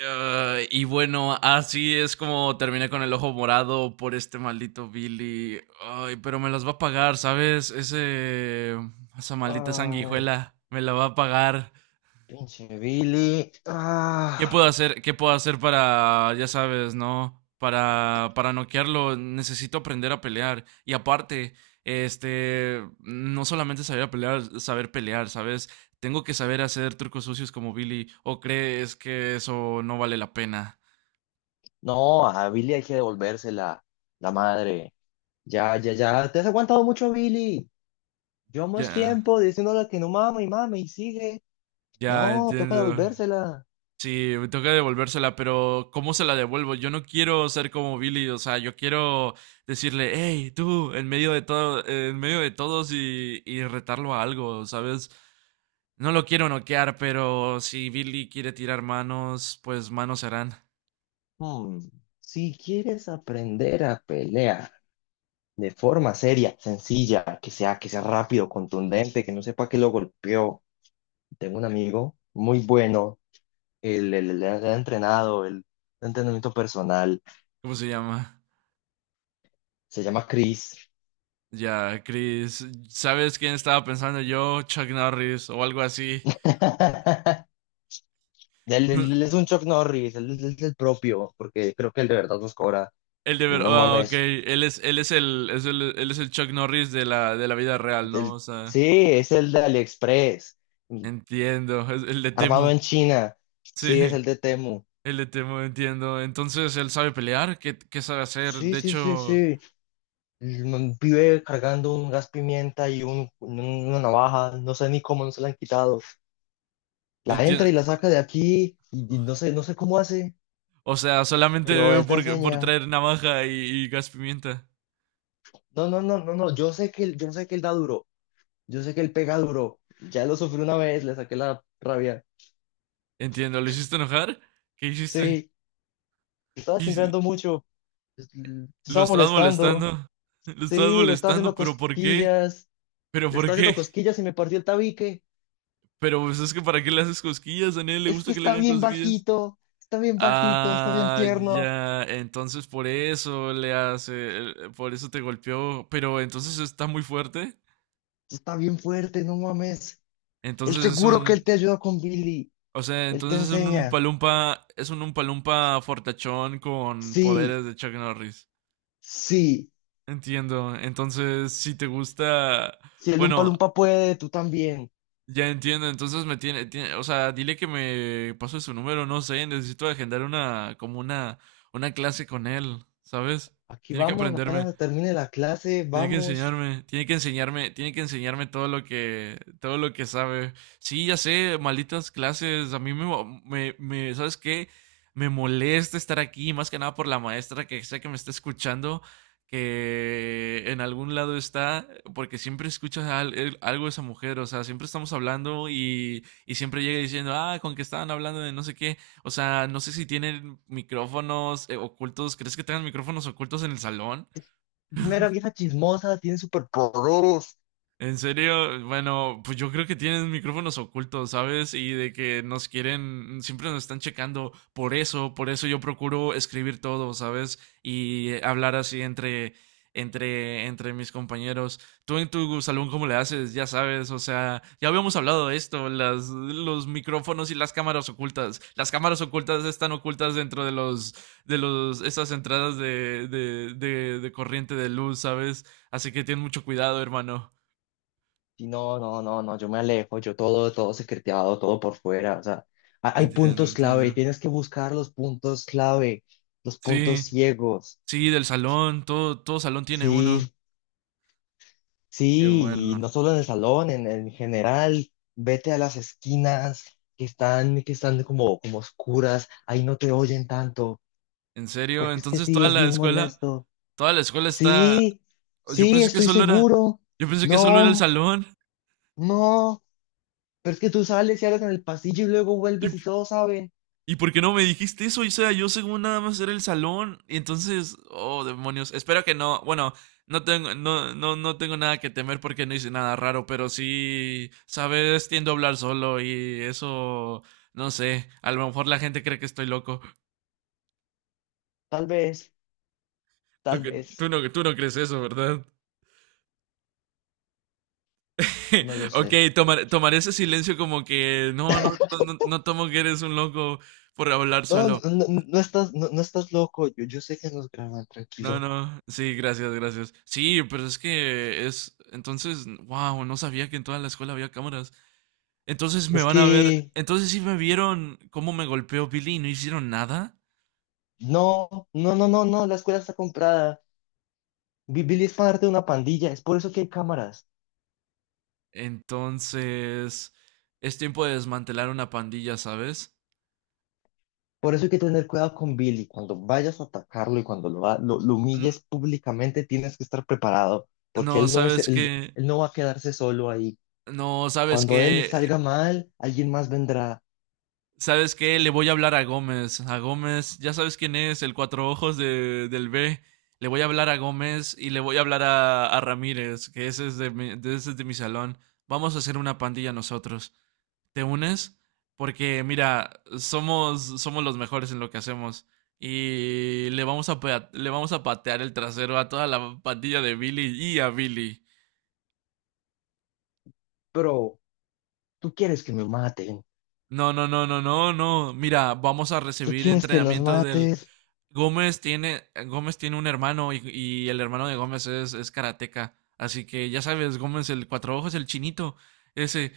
Y bueno, así es como terminé con el ojo morado por este maldito Billy. Ay, pero me las va a pagar, ¿sabes? Esa maldita Ay, sanguijuela me la va a pagar. pinche Billy. ¿Qué puedo Ah, hacer? ¿Qué puedo hacer para, ya sabes, no? Para noquearlo, necesito aprender a pelear. Y aparte, no solamente saber a pelear, saber pelear, ¿sabes? Tengo que saber hacer trucos sucios como Billy. ¿O crees que eso no vale la pena? no, a Billy hay que devolvérsela, la madre. Ya, ya, ya. Te has aguantado mucho, Billy. Ya. Llevamos Yeah. tiempo diciéndole que no mame y mame y sigue. Ya, No, toca entiendo. devolvérsela. Sí, me toca devolvérsela, pero ¿cómo se la devuelvo? Yo no quiero ser como Billy, o sea, yo quiero decirle, hey, tú, en medio de todo, en medio de todos y retarlo a algo, ¿sabes? No lo quiero noquear, pero si Billy quiere tirar manos, pues manos serán. Hmm, si quieres aprender a pelear de forma seria, sencilla, que sea rápido, contundente, que no sepa que lo golpeó. Tengo un amigo muy bueno. Él, él ha entrenado el entrenamiento personal. ¿Cómo se llama? Se llama Chris. Ya, Chris, ¿sabes quién estaba pensando yo? Chuck Norris o algo así. Él, él es un Chuck Norris, él es el propio, porque creo que él de verdad nos cobra. Y no Ah, ok. mames. Él es el Chuck Norris de de la vida real, ¿no? él- O sea, sí, es el de AliExpress, mm, entiendo. Es el de armado Temu. en China. Sí, es Sí, el de Temu. el de Temu, entiendo. Entonces, él sabe pelear, ¿qué sabe hacer? Sí, De sí, sí, hecho, sí. El man vive cargando un gas pimienta y un, una navaja, no sé ni cómo no se la han quitado. La entra y entiendo. la saca de aquí y no sé, no sé cómo hace, O sea, pero solamente él te por enseña. traer navaja y gas pimienta. No, no, no, no, no, yo sé que él, yo sé que él da duro. Yo sé que él pega duro. Ya lo sufrí una vez, le saqué la rabia. Entiendo. ¿Lo hiciste enojar? ¿Qué hiciste? Sí, le estaba ¿Qué hici- chimpeando mucho. Te Lo estaba estabas molestando. molestando. Lo estabas Sí, le estaba molestando, haciendo pero ¿por qué? cosquillas. ¿Pero Le por estaba haciendo qué? cosquillas y me partió el tabique. Pero pues es que ¿para qué le haces cosquillas? A nadie le Es que gusta que le está hagan bien cosquillas. bajito. Está bien bajito, está bien Ah, tierno. ya, entonces por eso le hace, por eso te golpeó, pero entonces está muy fuerte. Está bien fuerte, no mames. El Entonces es seguro que él un, te ayuda con Billy. o sea, Él te entonces enseña. Es un umpalumpa fortachón con Sí, poderes de Chuck Norris. sí. Entiendo. Entonces, si te gusta, Si el Umpa bueno, Lumpa puede, tú también. ya entiendo. O sea, dile que me pase su número, no sé, necesito agendar una clase con él, ¿sabes? Aquí Tiene que vamos, apenas aprenderme. se termine la clase, Tiene que vamos. enseñarme, tiene que enseñarme, tiene que enseñarme todo lo que sabe. Sí, ya sé, malditas clases. A mí me, mo- me- ¿Sabes qué? Me molesta estar aquí, más que nada por la maestra que sé que me está escuchando, que en algún lado está, porque siempre escucha algo de esa mujer. O sea, siempre estamos hablando y siempre llega diciendo, ah, con que estaban hablando de no sé qué. O sea, no sé si tienen micrófonos ocultos. ¿Crees que tengan micrófonos ocultos en el salón? Es mera vieja chismosa, tiene superpoderes. En serio, bueno, pues yo creo que tienen micrófonos ocultos, ¿sabes? Y de que nos quieren, siempre nos están checando. Por eso yo procuro escribir todo, ¿sabes? Y hablar así entre mis compañeros. Tú en tu salón, ¿cómo le haces? Ya sabes, o sea, ya habíamos hablado de esto, los micrófonos y las cámaras ocultas. Las cámaras ocultas están ocultas dentro de esas entradas de corriente de luz, ¿sabes? Así que ten mucho cuidado, hermano. Y no, no, no, no, yo me alejo, yo todo, todo secreteado, todo por fuera. O sea, hay Entiendo, puntos clave, entiendo. tienes que buscar los puntos clave, los puntos Sí, ciegos. sí, del salón, todo, todo salón tiene uno. Sí, Qué sí, y bueno. no solo en el salón, en general, vete a las esquinas que están como, como oscuras, ahí no te oyen tanto, En serio, porque es que entonces sí, toda es la bien escuela, molesto. Toda la escuela está. Sí, Yo sí, pensé que estoy solo era, seguro. yo pensé que solo era el No. salón. No, pero es que tú sales y hablas en el pasillo y luego ¿Y, vuelves y todos saben. y por qué no me dijiste eso? O sea, yo según nada más era el salón. Y entonces, oh, demonios. Espero que no. Bueno, no tengo nada que temer porque no hice nada raro, pero sí, sabes, tiendo a hablar solo y eso, no sé. A lo mejor la gente cree que estoy loco. Tal vez, tal vez, Tú no crees eso, ¿verdad? no lo Ok, sé. Tomaré ese silencio como que no, no tomo que eres un loco por hablar No, no, solo. no, no estás, no, no estás loco. Yo sé que nos graban, No, tranquilo. no, sí, gracias, gracias. Sí, pero es que es, entonces, wow, no sabía que en toda la escuela había cámaras. Entonces me Es van a ver, que entonces sí me vieron cómo me golpeó Billy y no hicieron nada. no, no, no, no, no, la escuela está comprada. Billy es parte de una pandilla, es por eso que hay cámaras. Entonces, es tiempo de desmantelar una pandilla, ¿sabes? Por eso hay que tener cuidado con Billy. Cuando vayas a atacarlo y cuando lo, lo N- humilles públicamente, tienes que estar preparado, porque No, él no es, ¿sabes él, que él no va a quedarse solo ahí. No, ¿sabes Cuando él que salga mal, alguien más vendrá. ¿Sabes qué? Le voy a hablar a Gómez. A Gómez, ya sabes quién es, el cuatro ojos del B. Le voy a hablar a Gómez y le voy a hablar a Ramírez, que ese es, ese es de mi salón. Vamos a hacer una pandilla nosotros. ¿Te unes? Porque, mira, somos, somos los mejores en lo que hacemos. Y le vamos a, le vamos a patear el trasero a toda la pandilla de Billy y a Billy. Pero tú quieres que me maten, No, no, no, no, no, no. Mira, vamos a tú recibir quieres que los entrenamiento del, mates. Gómez tiene un hermano y el hermano de Gómez es karateca. Así que ya sabes, Gómez, el cuatro ojos, el chinito. Ese,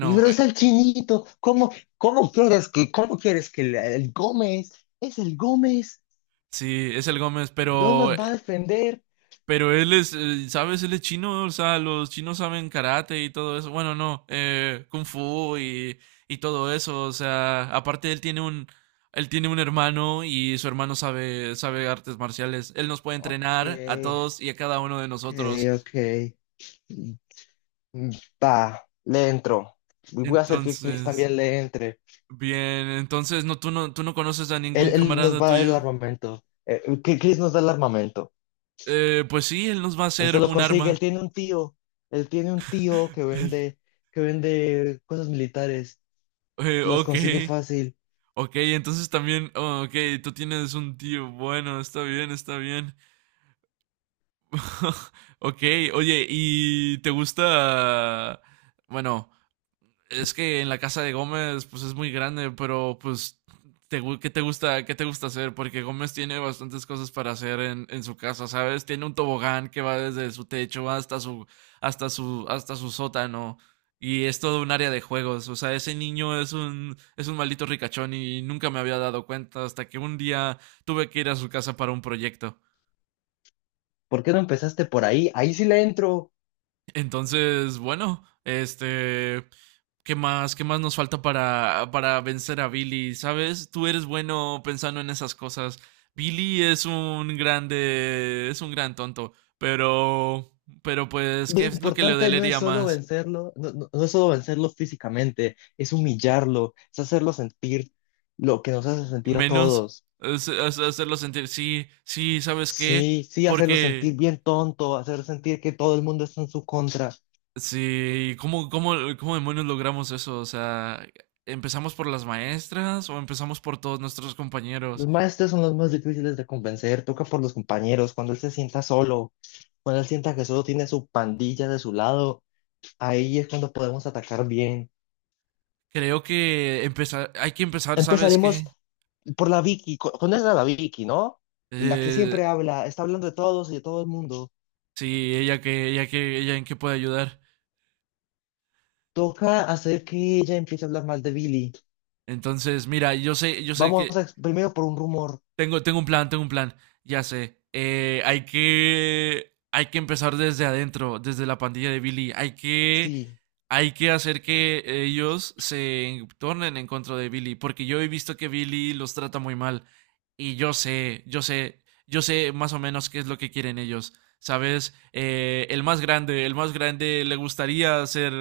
Y pero es el chinito, ¿cómo, cómo quieres que el Gómez, es el Gómez, sí, es el Gómez, no nos va a defender? pero él es, ¿sabes? Él es chino, o sea, los chinos saben karate y todo eso. Bueno, no, kung fu y todo eso. O sea, aparte él tiene un hermano y su hermano sabe, sabe artes marciales. Él nos puede Ok, entrenar a todos y a cada uno de ok, nosotros. ok. Mm, mm, va, le entro. Y voy a hacer que Chris Entonces, también le entre. bien, entonces no, tú no, tú no conoces a Él, ningún él nos camarada va a dar el tuyo. armamento. Que Chris nos da el armamento. Pues sí, él nos va a Él hacer se lo un consigue, arma. él tiene un tío. Él tiene un tío que vende cosas militares. Las ok, consigue fácil. Ok, tú tienes un tío. Bueno, está bien, está bien. Ok, oye, ¿y te gusta? Bueno, es que en la casa de Gómez, pues es muy grande, pero pues, ¿qué te gusta hacer? Porque Gómez tiene bastantes cosas para hacer en su casa, ¿sabes? Tiene un tobogán que va desde su techo hasta hasta su sótano. Y es todo un área de juegos. O sea, ese niño es un maldito ricachón y nunca me había dado cuenta hasta que un día tuve que ir a su casa para un proyecto. ¿Por qué no empezaste por ahí? Ahí sí le entro. Entonces, bueno, este, qué más nos falta para vencer a Billy? ¿Sabes? Tú eres bueno pensando en esas cosas. Billy es un grande, es un gran tonto, pero, pero pues, Lo ¿qué es lo que le importante no es dolería solo más? vencerlo, no, no es solo vencerlo físicamente, es humillarlo, es hacerlo sentir lo que nos hace sentir a Menos todos. Es hacerlo sentir, sí, sí, ¿sabes qué? Sí, sí, hacerlo sentir Porque, bien tonto, hacer sentir que todo el mundo está en su contra. sí, ¿cómo, cómo, cómo demonios logramos eso? O sea, ¿empezamos por las maestras o empezamos por todos nuestros Los compañeros? maestros son los más difíciles de convencer, toca por los compañeros, cuando él se sienta solo, cuando él sienta que solo tiene su pandilla de su lado, ahí es cuando podemos atacar bien. Hay que empezar, ¿sabes Empezaremos qué? por la Vicky, ¿conoces a la Vicky, ¿no? La que Eh, siempre habla, está hablando de todos y de todo el mundo. sí, ella en qué puede ayudar. Toca hacer que ella empiece a hablar mal de Billy. Entonces, mira, yo sé que Vamos a, primero por un rumor. Tengo, tengo un plan, tengo un plan. Ya sé. Hay que. Hay que empezar desde adentro, desde la pandilla de Billy. Hay que. Sí. Hay que hacer que ellos se tornen en contra de Billy. Porque yo he visto que Billy los trata muy mal. Y yo sé, yo sé, yo sé más o menos qué es lo que quieren ellos. ¿Sabes? El más grande,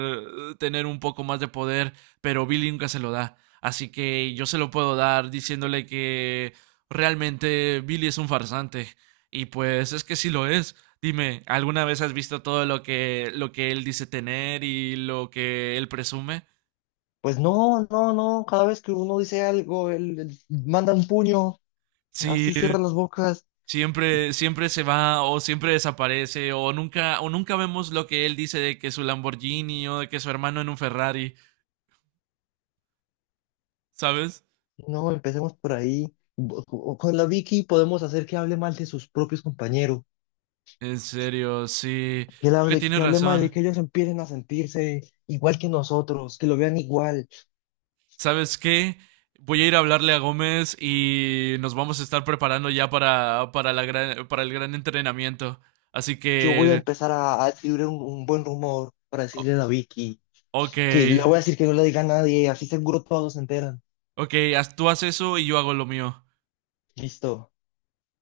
tener un poco más de poder, pero Billy nunca se lo da. Así que yo se lo puedo dar diciéndole que realmente Billy es un farsante. Y pues es que sí lo es. Dime, ¿alguna vez has visto todo lo que él dice tener y lo que él presume? Pues no, no, no. Cada vez que uno dice algo, él manda un puño. Sí, Así cierra las bocas. siempre, siempre se va o siempre desaparece o nunca vemos lo que él dice de que su Lamborghini o de que su hermano en un Ferrari, ¿sabes? No, empecemos por ahí. Con la Vicky podemos hacer que hable mal de sus propios compañeros. En serio, sí, Que él creo que hable, tienes que hable mal y razón. que ellos empiecen a sentirse igual que nosotros, que lo vean igual. ¿Sabes qué? Voy a ir a hablarle a Gómez y nos vamos a estar preparando ya para, la gran, para el gran entrenamiento. Así Yo voy a que, empezar a escribir un buen rumor para o- decirle a la Vicky, ok, que le voy a decir que no le diga a nadie, así seguro todos se enteran. ok, tú haz eso y yo hago lo mío. Listo.